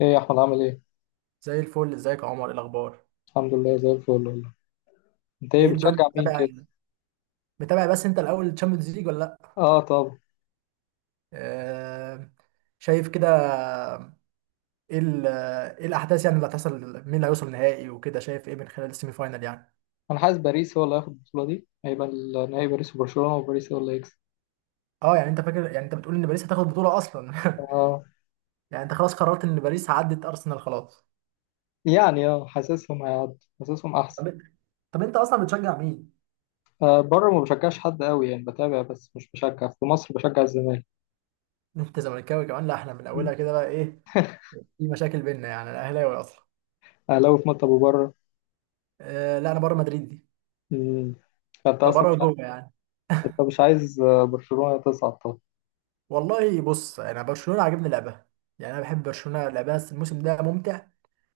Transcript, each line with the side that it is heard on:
left: ايه يا احمد، عامل ايه؟
right: زي الفل. ازيك يا عمر؟ إيه الاخبار؟
left: الحمد لله زي الفل والله. انت ايه
right: ايه الدنيا؟
left: بتشجع مين
right: متابع
left: كده؟
right: متابع؟ بس انت الاول، تشامبيونز ليج ولا لا؟
left: اه، طب.
right: آه... شايف كده. ايه ايه الاحداث يعني اللي هتحصل؟ مين اللي هيوصل نهائي وكده؟ شايف ايه من خلال السيمي فاينال يعني؟
left: انا حاسس باريس هو اللي هياخد البطوله دي. هيبقى النهائي باريس وبرشلونه، وباريس هو اللي هيكسب.
right: اه، يعني انت فاكر، يعني انت بتقول ان باريس هتاخد بطولة اصلا؟
left: اه
right: يعني انت خلاص قررت ان باريس عدت ارسنال خلاص.
left: يعني اه، حاسسهم هيعدوا. حاسسهم احسن.
right: طب، طب انت اصلا بتشجع مين؟
left: آه، بره ما بشجعش حد قوي يعني، بتابع بس مش بشجع. في مصر بشجع الزمالك.
right: انت زملكاوي كمان؟ لا، احنا من
left: مم.
right: اولها كده بقى ايه، في مشاكل بينا، يعني انا اهلاوي اصلا.
left: اهلاوي في مصر وبره.
right: لا انا بره مدريد دي.
left: امم، انت اصلا
right: فبره
left: مش ع-
right: وجوه يعني.
left: انت مش عايز برشلونه تصعد طبعا؟
right: والله بص انا برشلونه عاجبني لعبها. يعني انا بحب برشلونه لعبها، بس الموسم ده ممتع.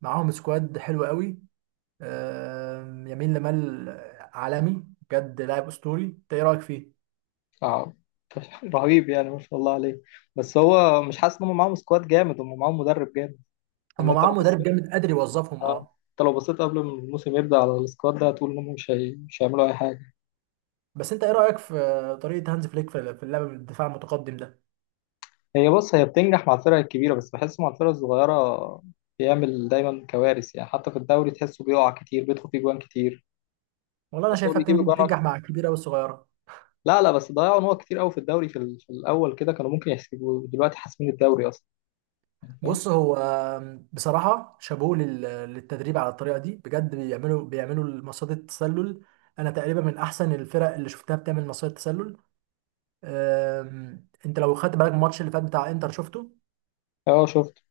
right: معاهم سكواد حلو قوي. يمين لمال عالمي بجد، لاعب اسطوري. انت ايه رايك فيه؟
left: اه. رهيب يعني، ما شاء الله عليه. بس هو مش حاسس ان هم معاهم سكواد جامد، هم معاهم مدرب جامد؟
right: هم
left: ان انت.
right: معاهم مدرب جامد قادر يوظفهم،
left: اه،
right: اه.
left: انت لو بصيت قبل ما الموسم يبدأ على السكواد ده هتقول انهم مش هيعملوا اي حاجة.
right: بس انت ايه رايك في طريقه هانز فليك في اللعب بالدفاع المتقدم ده؟
left: هي بص، هي بتنجح مع الفرق الكبيرة، بس بحس مع الفرق الصغيرة بيعمل دايما كوارث، يعني حتى في الدوري تحسه بيقع كتير، بيدخل فيه جوان كتير.
right: والله انا
left: بس هو
right: شايفها
left: بيجيب
right: بتنجح،
left: جوان
right: بتنجح
left: اكتر.
right: مع الكبيره والصغيره.
left: لا لا، بس ضيعوا نقط كتير قوي في الدوري، في الاول كده كانوا ممكن يحسبوا دلوقتي حاسمين الدوري اصلا. يعني،
right: بص هو بصراحه شابوه للتدريب على الطريقه دي بجد. بيعملوا مصيده التسلل. انا تقريبا من احسن الفرق اللي شفتها بتعمل مصيدة تسلل. انت لو خدت بالك من الماتش اللي فات بتاع انتر، شفته؟
left: فاهم. اه شفت.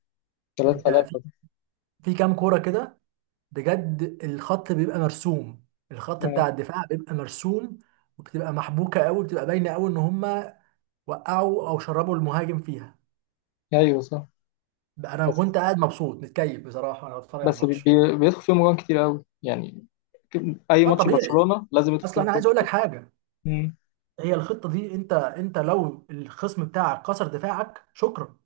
left: 3
right: انت في
left: 3
right: كام كوره كده بجد الخط بيبقى مرسوم، الخط بتاع الدفاع بيبقى مرسوم، وبتبقى محبوكه قوي، بتبقى باينه قوي ان هم وقعوا او شربوا المهاجم فيها.
left: ايوه صح.
right: بقى انا
left: بس
right: كنت قاعد مبسوط متكيف بصراحه وانا بتفرج على الماتش.
left: بيدخل فيهم جوان كتير قوي يعني. اي
right: اه
left: ماتش
right: طبيعي.
left: برشلونة لازم يدخل
right: اصلا
left: فيهم
right: انا
left: جوان
right: عايز اقول لك
left: كتير.
right: حاجه،
left: مم.
right: هي الخطه دي، انت لو الخصم بتاعك كسر دفاعك شكرا.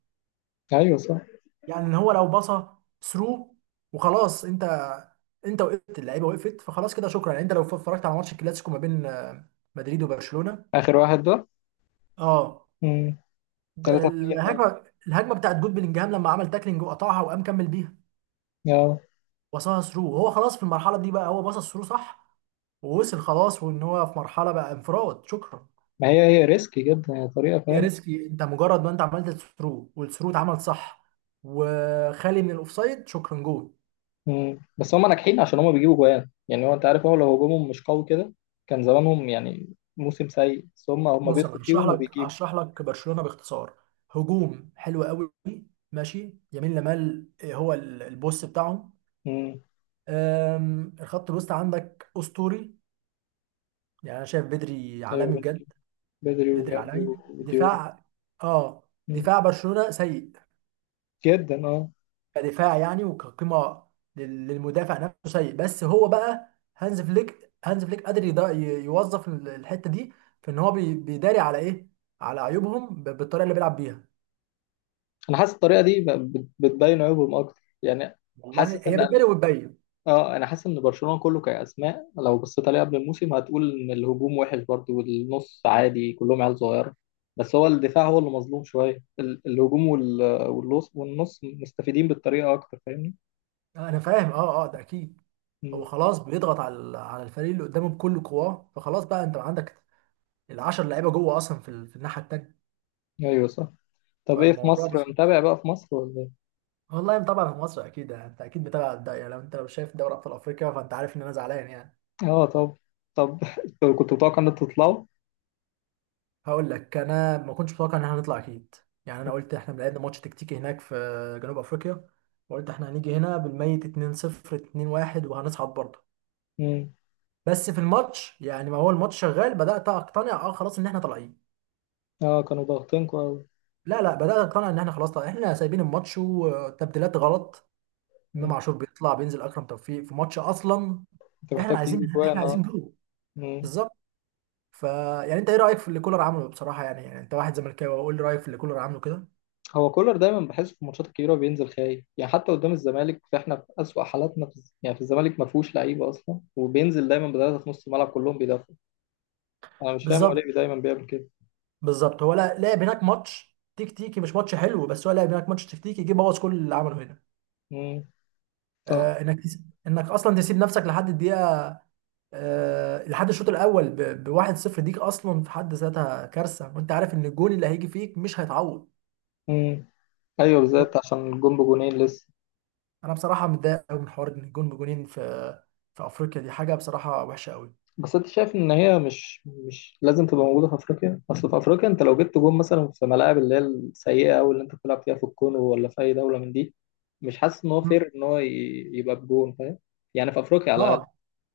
left: ايوه صح.
right: يعني ان هو لو باصه ثرو وخلاص، انت، انت وقفت اللعيبه وقفت، فخلاص كده شكرا. يعني انت لو اتفرجت على ماتش الكلاسيكو ما بين مدريد وبرشلونه،
left: آخر واحد ده.
right: اه،
left: امم. 3-2 ده.
right: الهجمه، الهجمه بتاعت جود بلينجهام لما عمل تاكلينج وقطعها وقام كمل بيها،
left: اه.
right: باصها ثرو، وهو خلاص في المرحله دي بقى، هو باص الثرو صح، ووصل خلاص وان هو في مرحله بقى انفراد شكرا.
left: ما هي، هي ريسكي جدا هي طريقة،
right: يا
left: فاهم.
right: ريسكي! انت مجرد ما انت عملت الثرو والثرو اتعمل صح وخالي من الاوفسايد شكرا جول.
left: امم، بس هم ناجحين عشان هم بيجيبوا جوان، يعني هو انت عارف هو لو هجومهم مش قوي كده كان زمانهم يعني موسم سيء. بس هم
right: بص انا
left: بيدخلوا
right: هشرح
left: فيهم
right: لك
left: وبيجيبوا.
right: هشرح لك برشلونه باختصار. هجوم حلو قوي، ماشي يمين لمال، هو البوس بتاعهم.
left: امم.
right: الخط الوسط عندك اسطوري، يعني انا شايف بدري
left: ايوه
right: عالمي
left: بدري.
right: بجد.
left: بدري
right: بدري
left: وجافي
right: عالمي.
left: وديوم.
right: دفاع، اه،
left: مم.
right: دفاع برشلونه سيء،
left: جدا اه.
right: كدفاع يعني، وكقيمه للمدافع نفسه سيء. بس هو بقى هانز فليك، هانز فليك قادر يوظف الحته دي، في ان هو بيداري على ايه، على عيوبهم بالطريقه اللي بيلعب بيها.
left: انا حاسس الطريقة دي بتبين عيوبهم اكتر يعني.
right: والله
left: حاسس
right: هي
left: ان
right: بتبان وبتبين.
left: اه، انا حاسس ان برشلونه كله كاسماء، لو بصيت عليه قبل الموسم هتقول ان الهجوم وحش برضه، والنص عادي كلهم عيال صغيره. بس هو الدفاع هو اللي مظلوم شويه، الهجوم والنص، والنص مستفيدين بالطريقه اكتر، فاهمني.
right: انا فاهم، اه اه، ده اكيد. هو
left: مم.
right: خلاص بيضغط على على الفريق اللي قدامه بكل قواه، فخلاص بقى انت عندك العشر لعيبه جوه اصلا في، في الناحيه التانيه.
left: ايوه صح. طب ايه، في
right: فالموضوع بس.
left: مصر متابع بقى في مصر ولا ايه؟
right: والله طبعا في مصر اكيد يعني، انت اكيد متابع الدوري، لو انت لو شايف دوري ابطال افريقيا فانت عارف ان انا زعلان يعني.
left: اه، طب. طب، انتوا كنتوا متوقع ان انتوا تطلعوا؟
right: هقول لك، انا ما كنتش متوقع ان احنا هنطلع اكيد. يعني انا قلت احنا لعبنا ماتش تكتيكي هناك في جنوب افريقيا، وقلت احنا هنيجي هنا بالميت 2-0 2-1 وهنصعد برضه.
left: مم.
right: بس في الماتش يعني، ما هو الماتش شغال بدأت اقتنع، اه خلاص ان احنا طالعين.
left: اه، كانوا ضاغطينكوا قوي.
right: لا لا بدأت اقتنع ان احنا خلاص طالعين، احنا سايبين الماتش وتبديلات غلط. امام عاشور بيطلع بينزل اكرم توفيق في ماتش اصلا!
left: انت
right: احنا
left: محتاج
right: عايزين،
left: تجيب
right: احنا
left: اجوان. اه.
right: عايزين جول. بالظبط. ف، يعني انت ايه رأيك في اللي كولر عمله بصراحة؟ يعني، يعني انت واحد زملكاوي، قول لي رأيك في اللي كولر عمله كده.
left: هو كولر دايما بحس في الماتشات الكبيره بينزل خايف، يعني حتى قدام الزمالك فاحنا في اسوأ حالاتنا في يعني في الزمالك ما فيهوش لعيبه اصلا، وبينزل دايما بثلاثه في نص الملعب كلهم بيدافعوا. انا مش فاهم هو
right: بالظبط،
left: ليه دايما بيعمل كده.
right: بالظبط. هو لا لعب هناك ماتش تكتيكي مش ماتش حلو، بس هو لعب هناك ماتش تكتيكي، جه بوظ كل اللي عمله هنا.
left: امم. صح.
right: انك، انك اصلا تسيب نفسك لحد الدقيقة، لحد الشوط الاول بواحد صفر ديك اصلا في حد ذاتها كارثه، وانت عارف ان الجون اللي هيجي فيك مش هيتعوض.
left: امم. ايوه، بالذات
right: الجون،
left: عشان الجون بجونين لسه.
right: انا بصراحه متضايق قوي من حوار ان الجون بجونين في افريقيا، دي حاجه بصراحه وحشه قوي.
left: بس انت شايف ان هي مش، مش لازم تبقى موجوده في افريقيا؟ اصل في افريقيا انت لو جبت جون مثلا في ملاعب اللي هي السيئه او اللي انت بتلعب فيها في الكونغو ولا في اي دوله من دي، مش حاسس ان هو
right: مم.
left: فير ان يبقى بجون، فاهم؟ يعني في افريقيا على الاقل.
right: اه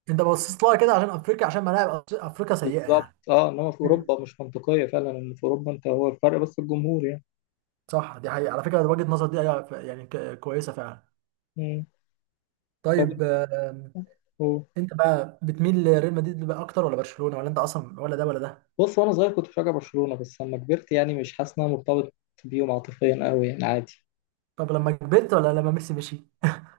right: انت بصيت لها كده عشان افريقيا، عشان ملاعب افريقيا سيئه
left: بالظبط
right: يعني.
left: اه، انما في
right: مم.
left: اوروبا مش منطقيه فعلا، ان في اوروبا انت هو الفرق بس الجمهور يعني.
right: صح، دي حقيقه على فكره، وجهه نظر دي أيوة، يعني كويسه فعلا.
left: مم. طب،
right: طيب،
left: هو
right: انت بقى بتميل لريال مدريد بقى اكتر ولا برشلونه، ولا انت اصلا ولا ده ولا ده؟
left: بص، وانا صغير كنت بشجع برشلونه، بس لما كبرت يعني مش حاسس ان انا مرتبط بيهم عاطفيا قوي يعني، عادي.
right: طب لما كبرت ولا لما ميسي مشي؟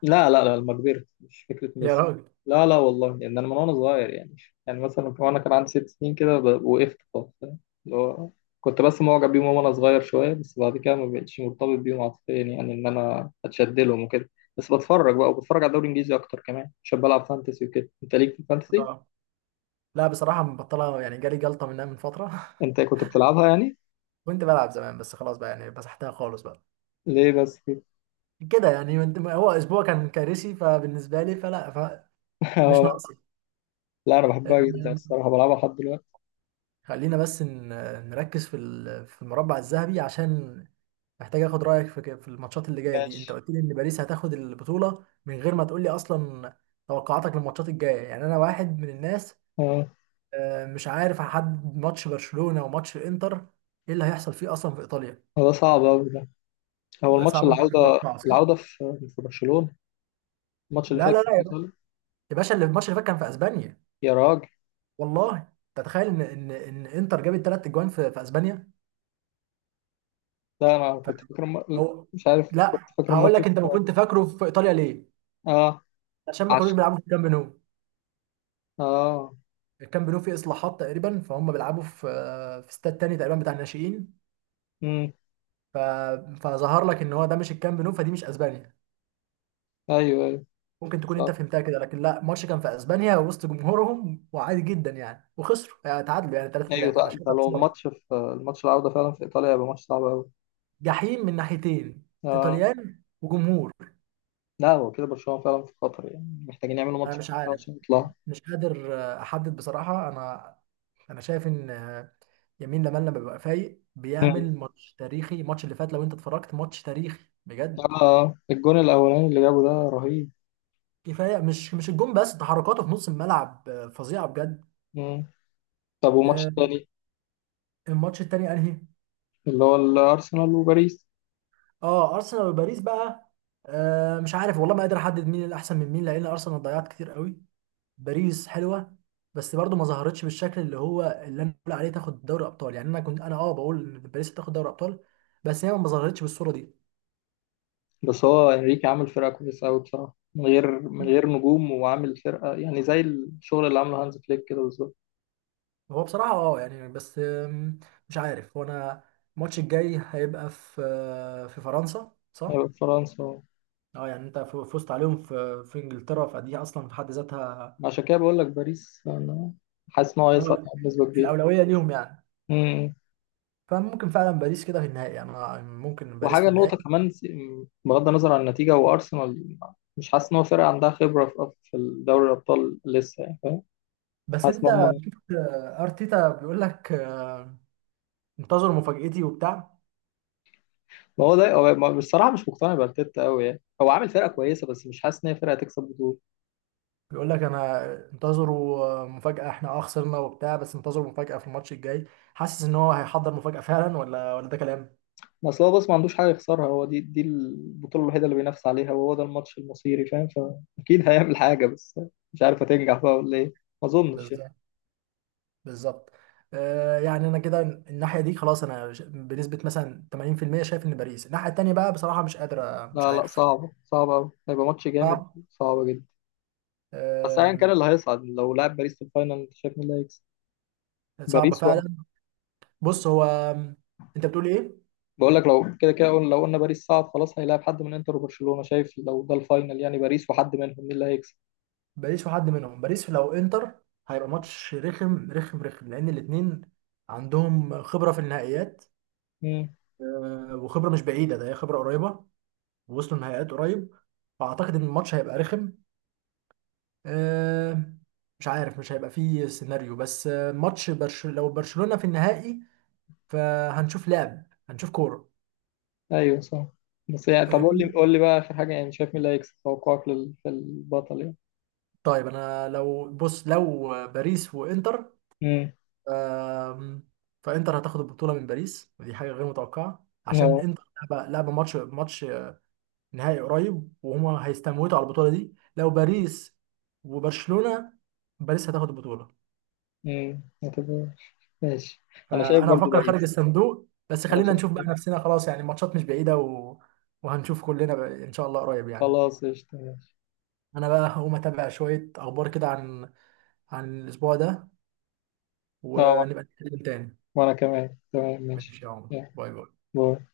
left: لا لا لا، لما كبرت، مش فكرة
right: يا
left: ميسي.
right: راجل!
left: لا لا والله، يعني أنا من وأنا صغير يعني. يعني مثلا وأنا كان عندي 6 سنين كده، وقفت خالص، فاهم؟ اللي هو، كنت بس معجب بيهم وأنا صغير شوية، بس بعد كده ما بقتش مرتبط بيهم عاطفيا، يعني إن أنا أتشد لهم وكده. بس بتفرج بقى، وبتفرج على الدوري الإنجليزي أكتر كمان عشان بلعب فانتسي وكده. أنت ليك في الفانتسي؟
right: لا بصراحة مبطلة، يعني جالي جلطة منها من فترة.
left: أنت كنت بتلعبها يعني؟
right: كنت بلعب زمان، بس خلاص بقى، يعني مسحتها خالص بقى.
left: ليه بس كده؟
right: كده يعني هو أسبوع كان كارثي، فبالنسبة لي، فلا، فمش
left: آه،
right: ناقصي.
left: لا أنا بحبها جدا
right: آمم،
left: الصراحة، بلعبها لحد دلوقتي.
right: خلينا بس نركز في في المربع الذهبي، عشان محتاج اخد رأيك في الماتشات اللي جاية دي. انت
left: ماشي.
right: قلت لي ان باريس هتاخد البطولة من غير ما تقول لي اصلا توقعاتك للماتشات الجاية يعني. انا واحد من الناس،
left: أه.
right: مش عارف، هحدد ماتش برشلونة وماتش الانتر، ايه اللي هيحصل فيه اصلا في ايطاليا؟
left: هو ده صعب أوي ده. هو
right: بقى
left: الماتش
right: صعب انك
left: العودة،
right: تتوقع صح؟
left: العودة في، في برشلونة. الماتش اللي
right: لا
left: فات
right: لا
left: كان
right: لا
left: في
right: يا باشا،
left: ايطاليا.
right: يا باشا، اللي الماتش اللي فات كان في اسبانيا.
left: يا راجل.
right: والله انت تتخيل ان ان انتر جابت ثلاث اجوان في اسبانيا؟
left: لا انا كنت فاكر
right: فهو،
left: مش عارف، كنت
right: لا
left: فاكر
right: هقول
left: الماتش
right: لك
left: في.
right: انت ما كنت فاكره في ايطاليا ليه؟
left: اه.
right: عشان ما كانوش
left: عشرة.
right: بيلعبوا في الكامب نو.
left: اه.
right: الكامب نو فيه اصلاحات تقريبا، فهم بيلعبوا في استاد تاني تقريبا بتاع الناشئين.
left: امم.
right: ف... فظهر لك ان هو ده مش الكامب نو، فدي مش اسبانيا،
left: ايوه ايوه.
right: ممكن تكون انت
left: صح.
right: فهمتها كده، لكن لا، الماتش كان في اسبانيا وسط جمهورهم، وعادي جدا يعني. وخسروا، يعني تعادلوا، يعني 3
left: ايوه
right: 3 انا
left: لا، ده
right: شايفها
left: لو
right: خساره.
left: الماتش، في الماتش العودة فعلا في ايطاليا هيبقى ماتش صعب قوي.
right: جحيم من ناحيتين،
left: اه.
right: ايطاليان وجمهور.
left: لا، هو كده برشلونة فعلا في خطر يعني، محتاجين يعملوا
right: انا
left: ماتش
right: مش
left: كويس
right: عارف،
left: عشان يطلعوا.
right: مش قادر احدد بصراحه. انا، انا شايف ان يمين لمال لما بيبقى فايق
left: مم.
right: بيعمل ماتش تاريخي. الماتش اللي فات لو انت اتفرجت ماتش تاريخي بجد.
left: اه الجون الاولاني اللي جابه ده رهيب.
right: كفايه مش الجون بس، تحركاته في نص الملعب فظيعه بجد.
left: مم. طب والماتش
right: آه،
left: التاني؟
right: الماتش التاني انهي؟
left: اللي هو الارسنال وباريس.
right: اه ارسنال وباريس بقى. مش عارف والله، ما قادر احدد مين الاحسن من مين، لان ارسنال ضيعت كتير قوي. باريس حلوه، بس برضو ما ظهرتش بالشكل اللي هو اللي انا بقول عليه تاخد دوري ابطال. يعني انا كنت، انا اه بقول ان باريس تاخد دوري ابطال، بس هي ما ظهرتش بالصوره دي.
left: بس هو انريكي عامل فرقه كويسه قوي بصراحه، من غير، من غير نجوم، وعامل فرقه يعني زي الشغل اللي عامله هانز فليك كده بالظبط.
right: هو بصراحه اه يعني، بس مش عارف هو انا. الماتش الجاي هيبقى في في فرنسا صح؟
left: هيبقى في فرنسا.
right: اه يعني انت فزت عليهم في انجلترا، فدي اصلا في حد ذاتها،
left: عشان كده بقول لك باريس انا، حاسس ان هو
right: اه
left: هيصعد
right: لا،
left: يعني بنسبه كبيره.
right: الاولويه ليهم يعني.
left: امم.
right: فممكن فعلا باريس كده في النهائي، يعني أنا ممكن باريس في
left: وحاجه نقطه
right: النهائي.
left: كمان، بغض النظر عن النتيجه، وارسنال مش حاسس ان هو فرقه عندها خبره في، في دوري الابطال لسه يعني، فاهم.
right: بس
left: حاسس ان
right: انت
left: هم.
right: شفت ارتيتا بيقول لك انتظروا مفاجأتي وبتاع،
left: ما هو ده بصراحه مش مقتنع بارتيتا قوي يعني، هو عامل فرقه كويسه بس مش حاسس ان هي فرقه تكسب بطوله.
right: بيقول لك انا انتظروا مفاجأة، احنا اه خسرنا وبتاع، بس انتظروا مفاجأة في الماتش الجاي. حاسس ان هو هيحضر مفاجأة فعلا ولا ده كلام؟
left: اصل هو بس ما عندوش حاجه يخسرها، هو دي دي البطوله الوحيده اللي بينافس عليها، وهو ده الماتش المصيري، فاهم. فاكيد هيعمل حاجه بس، مش عارف هتنجح بقى ولا ايه. ما اظنش يعني.
right: بالظبط، بالظبط. آه يعني انا كده الناحية دي خلاص، انا بنسبة مثلا 80% شايف ان باريس. الناحية التانية بقى بصراحة مش قادر، مش
left: لا لا،
right: عارف.
left: صعبه صعبه قوي، هيبقى ماتش جامد.
right: صعب.
left: صعب جدا. بس ايا كان
right: آه،
left: اللي هيصعد، لو لعب باريس في الفاينل، انت شايف مين اللي هيكسب؟
right: صعب
left: باريس ولا؟
right: فعلا. بص هو، انت بتقول ايه؟
left: بقول لك، لو كده كده قلنا، لو قلنا باريس صعد خلاص هيلاعب حد من انتر وبرشلونه، شايف لو ده الفاينل يعني باريس وحد منهم، مين اللي هيكسب؟
right: باريس وحد منهم، باريس لو انتر، هيبقى ماتش رخم رخم رخم، لان الاتنين عندهم خبرة في النهائيات،
left: امم.
right: وخبرة مش بعيدة، ده هي خبرة قريبة، ووصلوا النهائيات قريب. فاعتقد ان الماتش هيبقى رخم. آه، مش عارف مش هيبقى فيه سيناريو، بس ماتش لو برشلونة في النهائي فهنشوف لعب، هنشوف كورة.
left: ايوه صح. بس يعني طب قول لي،
right: فاهمني.
left: قول لي بقى اخر حاجه يعني، شايف مين اللي هيكسب؟ توقعك للبطل يعني.
right: طيب انا لو بص لو باريس وانتر، آم، فانتر هتاخد البطوله من باريس، ودي حاجه غير متوقعه عشان
left: امم.
right: انتر لعبه ماتش نهائي قريب وهما هيستموتوا على البطوله دي. لو باريس وبرشلونه، باريس هتاخد البطوله.
left: امم. اعتبر. ماشي. انا شايف
right: فانا
left: برضو
right: بفكر خارج
left: باريس.
right: الصندوق، بس
left: انا
right: خلينا
left: شايف.
right: نشوف بقى نفسنا، خلاص يعني الماتشات مش بعيده وهنشوف كلنا بقى ان شاء الله قريب يعني.
left: خلاص، قشطة، ماشي.
right: انا بقى هقوم اتابع شويه اخبار كده عن عن الاسبوع ده،
left: اه، وانا،
right: ونبقى نتكلم تاني.
left: وأنا كمان تمام، ماشي.
right: ماشي يا عمر،
left: يلا.
right: باي باي.
left: باي.